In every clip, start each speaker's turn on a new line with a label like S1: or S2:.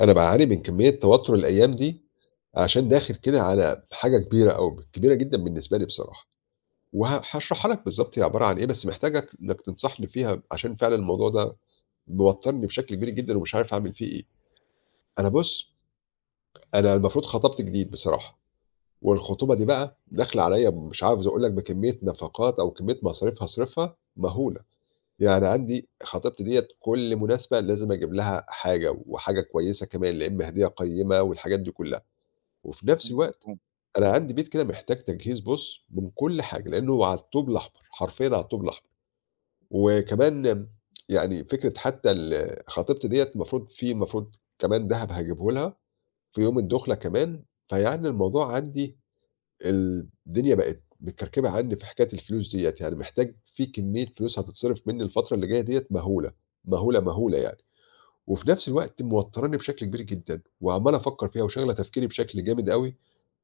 S1: أنا باعاني من كمية توتر الأيام دي، عشان داخل كده على حاجة كبيرة أوي، كبيرة جدًا بالنسبة لي بصراحة، هاشرحها لك بالضبط هي عبارة عن إيه، بس محتاجك إنك تنصحني فيها عشان فعلًا الموضوع ده موترني بشكل كبير جدًا ومش عارف أعمل فيه إيه. أنا بُص، أنا المفروض خطبت جديد بصراحة، والخطوبة دي بقى داخلة عليَّ مش عاوز أقول لك بكمية نفقات أو كمية مصاريف هاصرفها مهولة، يعني عندي خطيبتي ديّة كل مناسبة لازم أجيب لها حاجة، وحاجة كويسة كمان، لا إما هدية قيمة والحاجات دي كلها. وفي نفس
S2: إمم،
S1: الوقت
S2: مفهوم.
S1: أنا عندي بيت كده محتاج تجهيز بُص، من كل حاجة، لأنه هو على الطوب الأحمر، حرفيًا على الطوب الأحمر. وكمان يعني فكرة حتى خطيبتي ديّة المفروض المفروض كمان دهب هاجيبه لها في يوم الدُخلة كمان، فيعني الموضوع عندي الدنيا بقت متكركبة عندي في حكاية الفلوس ديّة، يعني محتاج في كمية فلوس هتتصرف منّي الفترة اللي جاية ديّة مهولة، مهولة، مهولة يعني. وفي نفس الوقت موتراني بشكل كبير جدًا، وعمّال أفكّر فيها وشاغلة تفكيري بشكل جامد أوي.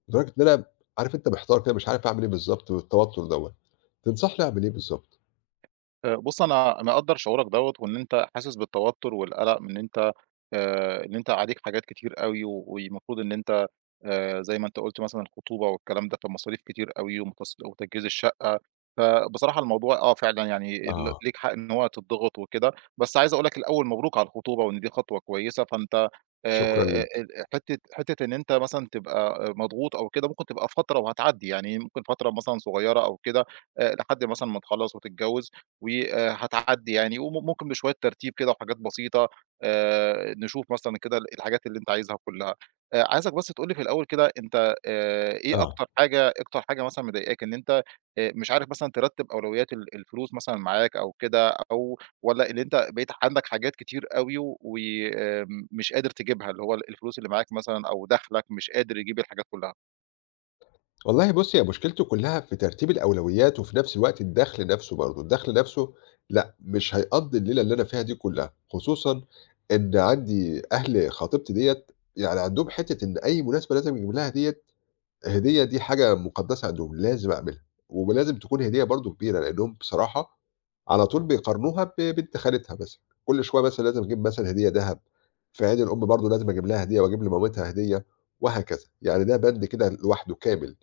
S1: لدرجة إن أنا عارف أنت محتار كده مش عارف أعمل إيه بالضبط والتوتر دوّة، تنصحني أعمل إيه بالضبط؟
S2: بُص، أنا مقدّر شعورك دوّة وإن أنت حاسس بالتوتر والقلق من إن أنت عليك حاجات كتير أوي، والمفروض إن أنت زي ما أنت قُلت مثلًا الخطوبة والكلام ده، فمصاريف كتير أوي وتجهيز الشقة، فبصراحة الموضوع آه فعلًا يعني
S1: آه،
S2: ليك حق إن هو تضغط وكده، بس عايز أقول لك الأول مبروك على الخطوبة وإن دي خطوة كويسة، فأنت
S1: شكرًا ليك،
S2: ال حتة حتة إن أنت مثلًا تبقى مضغوط أو كده ممكن تبقى فترة وهتعدّي، يعني ممكن فترة مثلًا صغيرة أو كده لحد مثلًا ما تخلّص وتتجوّز وهتعدّي يعني، ممكن بشوية ترتيب كده وحاجات بسيطة نشوف مثلًا كده الحاجات اللي أنت عايزها كلها. عايزك بس تقول لي في الأول كده أنت إيه
S1: آه.
S2: أكتر حاجة مثلًا مضايقاك إن أنت مش عارف مثلًا ترتّب أولويات الفلوس مثلًا معاك أو كده أو والّا اللي أنت بقيت عندك حاجات كتير أوي وآمم مش قادر تجيبها، اللي هو الفلوس اللي معاك مثلًا أو دخلك مش قادر يجيب الحاجات كلّها؟
S1: والله بُصّ، هي مشكلته كلّها في ترتيب الأولويات وفي نفس الوقت الدخْل نفسه برضه، الدخْل نفسه لأ، مش هيقضّي الليلة اللي أنا فيها دي كلّها، خصوصًا إن عندي أهل خطيبتي ديّة يعني عندهم حتّة إن أي مناسبة لازم يجيب لها ديّة هدية دي حاجة مُقدّسة عندهم، لازم أعملها، ولازم تكون هدية برضه كبيرة، لإنّهم بصراحة على طول بيقارنوها ببنت خالتها مثلًا، كل شوية مثلًا لازم أجيب مثلًا هدية دهب، في عيد الأم برضه لازم أجيب لها هدية وأجيب لمامتها هدية وهكذا، يعني ده بَند كده لوحده كامل،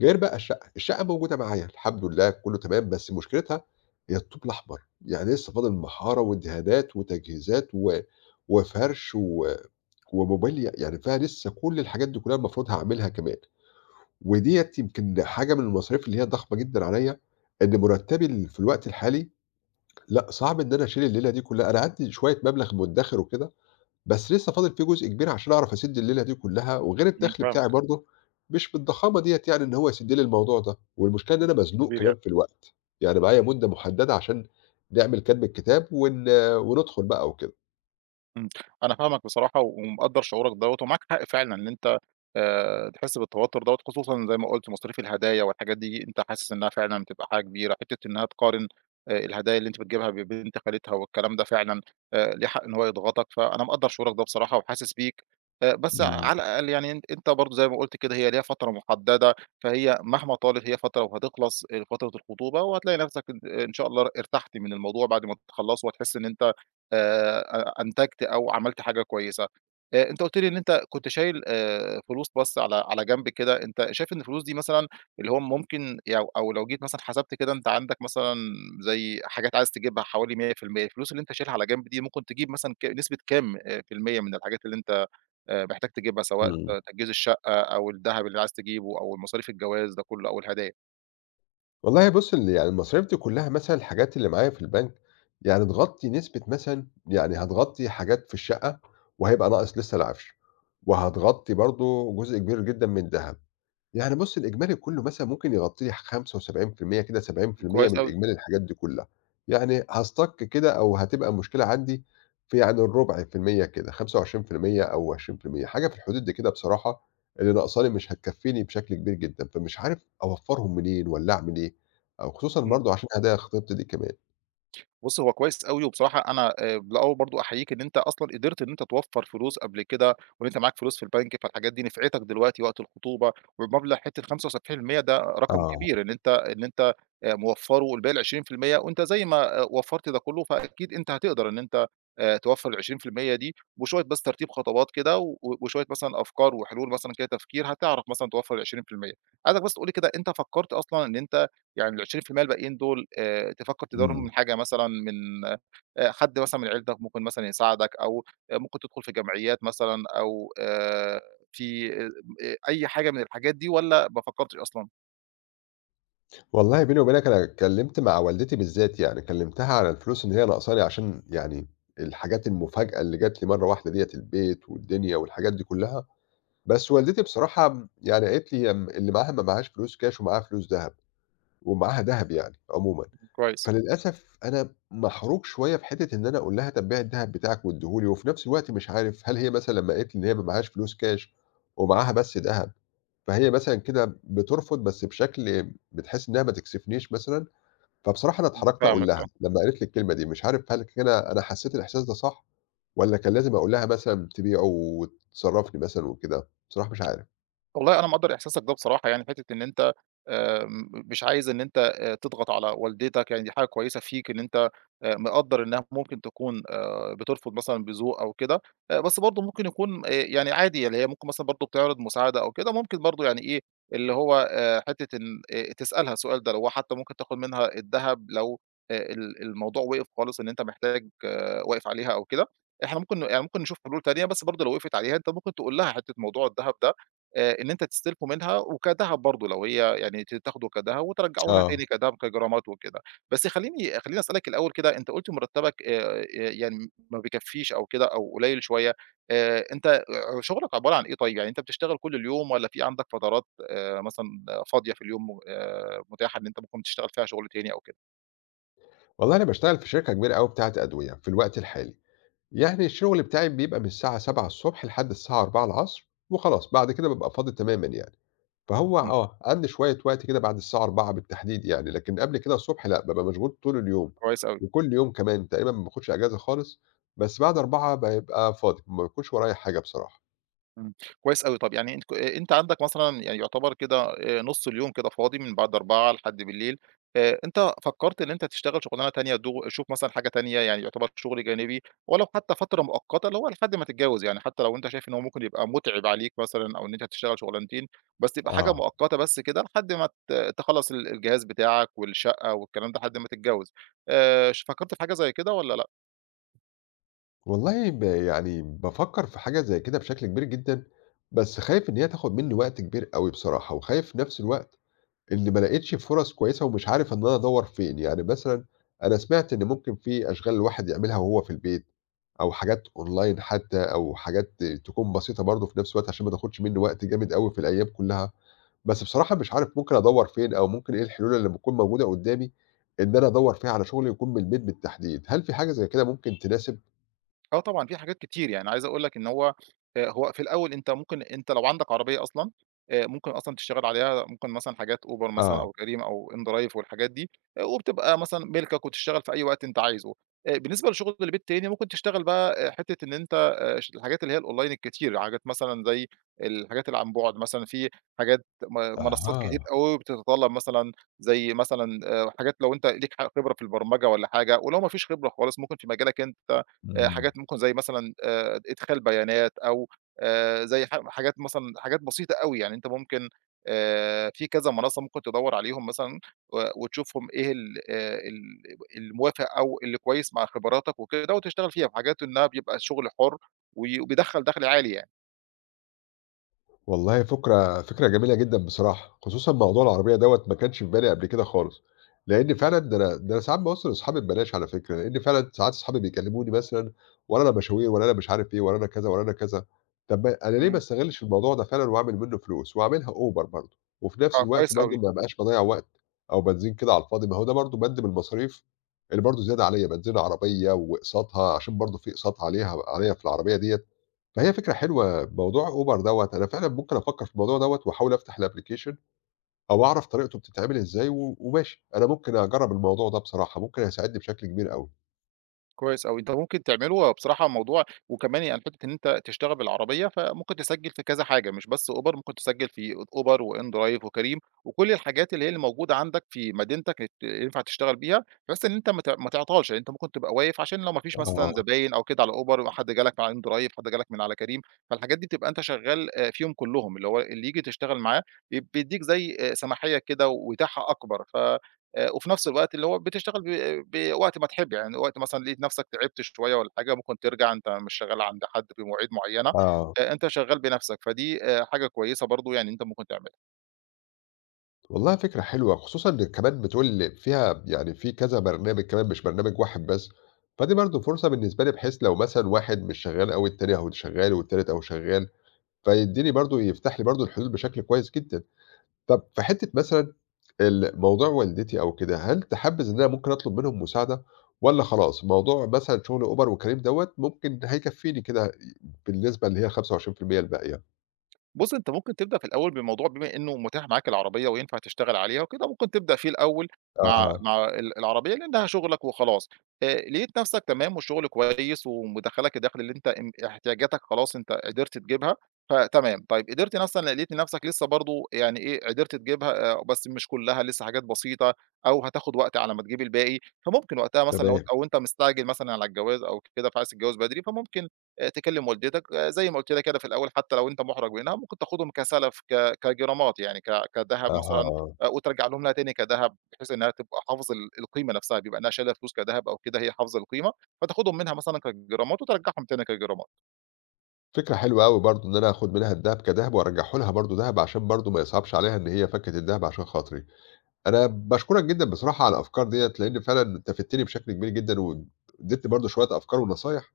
S1: غير بقى الشقة، الشقة موجودة معايا الحمد لله كُلّه تمام، بس مشكلتها هي الطوب الأحمر، يعني لسه فاضل محارة وإدهانات وتجهيزات وفَرْش وموبيليا، يعني فيها لسه كل الحاجات دي كُلّها المفروض هاعملها كمان. وديّة يمكن حاجة من المصاريف اللي هي ضخمة جدًا عليّا، إن مرتّبي في الوقت الحالي لأ، صعب إن أنا أشيل الليلة دي كلّها، أنا عندي شوية مبلغ مُدّخر وكده، بس لسه فاضل فيه جزء كبير عشان أعرف أسِد الليلة دي كلّها، وغير
S2: إمم،
S1: الدخل بتاعي
S2: فاهمك.
S1: برضه مش بالضخامة ديّة يعني إن هو يسِد لي الموضوع ده، والمشكلة إن أنا مزنوق
S2: كبير يعني.
S1: كمان في الوقت، يعني معايا مدة مُحددة عشان نعمل كَتْب الكتاب وندخل بقى وكده.
S2: إمم، أنا فاهمك بصراحة ومقدّر شعورك دوّة، ومعاك حق فعلًا إن أنت تحس بالتوتر دوّة، خصوصًا زي ما قُلت مصاريف الهدايا والحاجات دي أنت حاسس إنها فعلًا بتبقى حاجة كبيرة، حتّة إنها تقارن الهدايا اللي أنت بتجيبها ببنت خالتها والكلام ده فعلًا ليه حق إن هو يضغطك، فأنا مقدّر شعورك ده بصراحة وحاسس بيك بس
S1: إمم،
S2: على الأقل يعني أن أنت برضه زي ما قُلت كده هي ليها فترة محددة، فهي مهما طالت هي فترة وهتخلص فترة الخطوبة وهتلاقي نفسك إن إن شاء الله ارتحت من الموضوع بعد ما تخلّصه وهتحس إن أنت آآ أ أنتجت أو عملت حاجة كويسة. أنت قُلت لي إن أنت كنت شايل فلوس بس على جنب كده، أنت شايف إن الفلوس دي مثلًا اللي هو ممكن أو لو جيت مثلًا حسبت كده أنت عندك مثلًا زي حاجات عايز تجيبها حوالي 100%، الفلوس اللي أنت شايلها على جنب دي ممكن تجيب مثلًا ك نسبة كام في المِيّة من الحاجات اللي أنت محتاج تجيبها، سواء
S1: إمم.
S2: آه، تجهيز الشقة أو الدهب اللي عايز تجيبه أو المصاريف الجواز ده كله أو الهدايا؟
S1: والله بُص، يعني المصاريف دي كلّها مثلًا الحاجات اللي معايا في البنك، يعني تغطّي نسبة مثلًا يعني هتغطّي حاجات في الشقة وهيبقى ناقص لسه العفش، وهتغطّي برضه جزء كبير جدًا من الدهب، يعني بُصّي، الإجمالي كُلّه مثلًا ممكن يغطي لي 75% كده 70%
S2: كويس
S1: من
S2: أوي.
S1: إجمالي الحاجات دي كُلّها، يعني هاstuck كده أو هتبقى مشكلة عندي في يعني الربع في المِيّة كده 25% أو 20% حاجة في الحدود دي كده بصراحة، اللي ناقصة لي مش هتكفّيني بشكل كبير جدًا، فمش عارف أوفّرهم منين والّا أعمل إيه؟ أو خصوصًا
S2: إمم.
S1: برضه عشان هاضايق خطيبتي دي كمان.
S2: بُص، هو كويس أوي، وبصراحة أنا الأول برضه أحييك إن أنت أصلًا قدرت إن أنت توفّر فلوس قبل كده، وإن أنت معاك فلوس في البنك، فالحاجات دي نفعتك دلوقتي وقت الخطوبة، والمبلغ حتّة 75% ده رقم
S1: آه،
S2: كبير إن أنت موفّره، والباقي ال20% وأنت زي ما آه، وفّرت ده كلّه، فأكيد أنت هتقدر إن أنت توفّر ال20% دي، وشوية بس ترتيب خطوات كده، وشوية مثلًا أفكار وحلول مثلًا كده تفكير، هتعرف مثلًا توفّر ال20%. عايزك بس تقول لي كده أنت فكّرت أصلًا إن انت يعني ال20% الباقيين دول تفكّر تدارهم
S1: إمم.
S2: من حاجة مثلًا من حد مثلًا من عيلتك ممكن مثلًا يساعدك أو آه، ممكن تدخل في جمعيات مثلًا أو في أي حاجة من الحاجات دي والّا ما فكّرتش أصلًا؟
S1: والله بيني وبينك أنا اتكلّمت مع والدتي بالذات يعني، كلّمتها على الفلوس إن هي ناقصاني عشان يعني الحاجات المفاجأة اللي جات لي مرّة واحدة ديّة، البيت والدنيا والحاجات دي كلّها، بس والدتي بصراحة يعني قالت لي اللي معاها ما معاهاش فلوس كاش ومعاها فلوس دهب، ومعاها دهب يعني عمومًا،
S2: كويس،
S1: فللأسف أنا محروج شوية في حتّة إن أنا أقول لها طَب بيعي الدهب بتاعِك وادّيه لي، وفي نفس الوقت مش عارف هل هي مثلًا لمّا قالت لي إن هي ما معاهاش فلوس كاش ومعاها بس دهب، فهي مثلًا كده بترفض بس بشكل بتحس إنها ما تكسفنيش مثلًا؟ فبصراحة أنا
S2: إمم،
S1: اتحرجت أقول
S2: فاهمك
S1: لها
S2: آه.
S1: لمّا قالت لي الكلمة دي، مش عارف هل كده أنا حسّيت الإحساس ده صح والّا كان لازم أقول لها مثلًا تبيعه وتصرّفني مثلًا وكده؟ بصراحة مش عارف.
S2: والله أنا مقدّر إحساسك ده بصراحة يعني، حتّة إن أنت مش عايز إن أنت تضغط على والدتك، يعني دي حاجة كويسة فيك إن أنت مقدّر إنها ممكن تكون بترفض مثلًا بذوق أو كده، بس برضه ممكن يكون يعني عادي اللي هي ممكن مثلًا برضه بتعرض مساعدة أو كده، ممكن برضه يعني إيه، اللي هو حتّة إن تسألها السؤال ده، اللي هو حتّى ممكن تاخد منها الدهب لو ال الموضوع وقف خالص إن أنت محتاج آه، واقف عليها أو كده، إحنا ممكن يعني ممكن نشوف حلول تانية، بس برضه لو وقفت عليها أنت ممكن تقول لها حتّة موضوع الدهب ده إن أنت تستلفه منها وكدهب برضه لو هي يعني تاخده كدهب وترجّعه لها تاني
S1: آه.
S2: كدهب كجرامات وكده. بس خلّيني خلّيني أسألك الأول كده، أنت قُلت مرتّبك يعني ما بيكفّيش أو كده أو قليّل شوية، أنت شغلك عبارة عن إيه طيب؟ يعني أنت بتشتغل كل اليوم والّا في عندك فترات مثلًا فاضية في اليوم متاحة إن أنت ممكن تشتغل فيها شغل تاني أو كده؟
S1: والله أنا باشتغل في شركة كبيرة أوي بتاعة أدوية في الوقت الحالي، يعني الشغل بتاعي بيبقى من الساعة 07:00 لحد الساعة 16:00 وخلاص، بعد كده بابقى فاضي تمامًا يعني. فهو
S2: إمم،
S1: قَبل شوية وقت كده بعد الساعة 16:00 بالتحديد يعني، لكن قبل كده الصبح لأ، بابقى مشغول طول اليوم،
S2: كويس أوي.
S1: وكل يوم كمان تقريبا ما باخدش أجازة خالص، بس بعد 16:00 بابقى فاضي، ما بيكونش ورايا حاجة بصراحة.
S2: إمم، كويس أوي، طَب يعني أنت عندك مثلًا يعني يعتبر كده نُص اليوم كده فاضي من بعد 16:00 لحد بالليل، أنت فكّرت إن أنت تشتغل شُغلانة تانية شوف مثلًا حاجة تانية يعني يعتبر شُغل جانبي ولو حتى فترة مؤقتة اللي هو لحد ما تتجوّز، يعني حتى لو أنت شايف إن هو ممكن يبقى مُتعِب عليك مثلًا أو إن أنت تشتغل شُغلانتين، بس تبقى حاجة
S1: آه،
S2: مؤقتة بس كده لحد ما تخلّص الجهاز بتاعك والشقة والكلام ده لحد ما تتجوّز، ش فكّرت في حاجة زي كده والّا لأ؟
S1: والله يعني بافكّر في حاجة زي كده بشكل كبير جدًا، بس خايف إن هي تاخد منّي وقت كبير أوي بصراحة، وخايف في نفس الوقت إن ما لقيتش فرص كويسة ومش عارف إن أنا أدوّر فين، يعني مثلًا أنا سمعت إن ممكن في أشغال الواحد يعملها وهو في البيت، أو حاجات أونلاين حتى، أو حاجات تكون بسيطة برضه في نفس الوقت عشان ما تاخدش منّي وقت جامد أوي في الأيام كلّها، بس بصراحة مش عارف ممكن أدوّر فين، أو ممكن إيه الحلول اللي بتكون موجودة قدّامي إن أنا أدوّر فيها على شغل يكون من البيت بالتحديد، هل في حاجة زي كده ممكن تناسب؟
S2: آه طبعًا، في حاجات كتير، يعني عايز أقول لك إن هو في الأول أنت ممكن أنت لو عندك عربية أصلًا، ممكن أصلًا تشتغل عليها ممكن مثلًا حاجات Uber مثلًا
S1: آه،
S2: أو Careem أو inDrive والحاجات دي، وبتبقى مثلًا مِلكك وتشتغل في أي وقت أنت عايزه. بالنسبة لشغل البيت تاني ممكن تشتغل بقى حتّة إن أنت ش الحاجات اللي هي الأونلاين الكتير، حاجات مثلًا زي الحاجات اللي عن بُعد مثلًا، في حاجات منصات كتير
S1: أها،
S2: أوي بتتطلب مثلًا زي مثلًا حاجات لو أنت ليك خبرة في البرمجة والّا حاجة، ولو ما فيش خبرة خالص ممكن في مجالك أنت
S1: إمم.
S2: حاجات ممكن زي مثلًا إدخال بيانات أو زي حاجات مثلًا حاجات بسيطة أوي، يعني أنت ممكن في كذا منصة ممكن تدوّر عليهم مثلًا وتشوفهم إيه ال ال الموافق أو اللي كويس مع خبراتك وكده وتشتغل فيها، في حاجات إنها بيبقى شغل حُر وبيدخّل دَخْل عالي يعني.
S1: والله فكرة فكرة جميلة جدًا بصراحة، خصوصًا موضوع العربية دوّة ما كانش في بالي قبل كده خالص، لإن فعلًا ده أنا ساعات باوصّل لأصحابي ببلاش على فكرة، لإن فعلًا ساعات أصحابي بيكلموني مثلًا "والّا أنا مشاوير، والّا أنا مش عارف إيه، والّا أنا كذا، والّا أنا كذا." طب ما أنا ليه ما
S2: إمم.
S1: استغلش الموضوع ده فعلًا وأعمل منه فلوس وأعملها Uber برضه، وفي نفس
S2: آه،
S1: الوقت
S2: كويس
S1: برضه
S2: أوي.
S1: ما ابقاش باضيّع وقت أو بنزين كده على الفاضي، ما هو ده برضه بند من المصاريف اللي برضه زيادة عليّا، بنزين العربية وأقساطها عشان برضه في أقساط عليها عليّا في العربية ديّة، ما هي فكرة حلوة موضوع أوبر دوّة، أنا فعلًا ممكن أفكّر في الموضوع دوّة وأحاول أفتح الapplication أو أعرف طريقته بتتعمل إزاي وماشي، أنا ممكن أجرّب الموضوع ده بصراحة، ممكن هيساعدني بشكل كبير أوي.
S2: كويس أوي، أنت ممكن تعمله بصراحة موضوع وكمان يعني حتّة إن أنت تشتغل بالعربية، فممكن تسجّل في كذا حاجة مش بس Uber، ممكن تسجّل في Uber وInDrive وCareem وكل الحاجات اللي هي اللي موجودة عندك في مدينتك ينفع تشتغل بيها، بحيث إن أنت ما تعطلش، يعني أنت ممكن تبقى واقف عشان لو ما فيش مثلًا
S1: آه،
S2: زباين أو كده على Uber وحد جه لك من على InDrive، حد جه لك من على Careem، فالحاجات دي بتبقى أنت شغّال فيهم كلّهم، اللي هو اللي ييجي تشتغل معاه بيدّيك زي سماحية كده وإتاحة أكبر ف وفي نفس الوقت اللي هو بتشتغل بوقت ما تحب، يعني وقت مثلًا لقيت نفسك تعبت شوية والّا حاجة ممكن ترجع أنت مش شغال عند حد بمواعيد معيّنة،
S1: آه،
S2: أنت شغال بنفسك، فدي حاجة كويسة برضه يعني أنت ممكن تعملها.
S1: والله فكرة حلوة، خصوصًا إن كمان بتقول فيها يعني في كذا برنامج كمان مش برنامج واحد بس، فدي برضه فرصة بالنسبة لي بحيث لو مثلًا واحد مش شغال أوي، التاني أهو شغال والتالت أهو شغال، فيدّيني برضه يفتح لي برضه الحلول بشكل كويس جدًا. طب في حتّة مثلًا موضوع والدتي أو كده، هل تحبذ إن أنا ممكن أطلب منهم مساعدة والّا خلاص موضوع مثلًا شغل Uber وكريم دوّة ممكن هيكفّيني كده بالنسبة اللي هي ال25% الباقية؟
S2: بُص، أنت ممكن تبدأ في الأول بموضوع بما إنه متاح معاك العربية وينفع تشتغل عليها وكده، ممكن تبدأ فيه الأول
S1: أها،
S2: مع العربية لأن ده شغلك وخلاص. لقيت نفسك تمام والشغل كويس ومدخّلك الدخل اللي أنت احتياجاتك خلاص أنت قدرت تجيبها، فتمام. طيب قدرت مثلًا لقيت نفسك لسه برضه يعني إيه، قدرت تجيبها بس مش كلّها، لسه حاجات بسيطة أو هتاخد وقت على ما تجيب الباقي، فممكن وقتها مثلًا لو أنت
S1: تمام،
S2: أو أنت مستعجل مثلًا على الجواز أو كده فعايز تتجوز بدري، فممكن تكلم والدتك آه، زي ما قُلت لك كده في الأول حتى لو أنت مُحرَج منها، ممكن تاخدهم كسَلَف كجرامات يعني كدهب مثلًا
S1: أها.
S2: وترجع لها تاني كدهب، بحيث إنها تبقى حافظ القيمة نفسها، بما إنها شايلة فلوس كدهب أو كده هي حافظة القيمة، فتاخدهم منها مثلًا كجرامات وترجعهم تاني كجرامات.
S1: فكرة حلوة أوي برضه إن أنا آخُد منها الدهب كدهب وأرجّعه لها برضه دهب عشان برضه ما يصعبش عليها إن هي فكِّت الدهب عشان خاطري. أنا باشكرك جدًا بصراحة على الأفكار ديّة، لإن فعلًا أنت فِدتني بشكل كبير جدًا وادّيتني برضه شوية أفكار ونصايح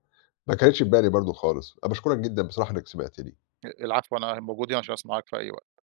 S1: ما كانتش في بالي برضه خالص. أنا باشكرك جدًا بصراحة إنّك سمعتني.
S2: آه، العفو أنا موجود هنا عشان أسمعك في أي وقت.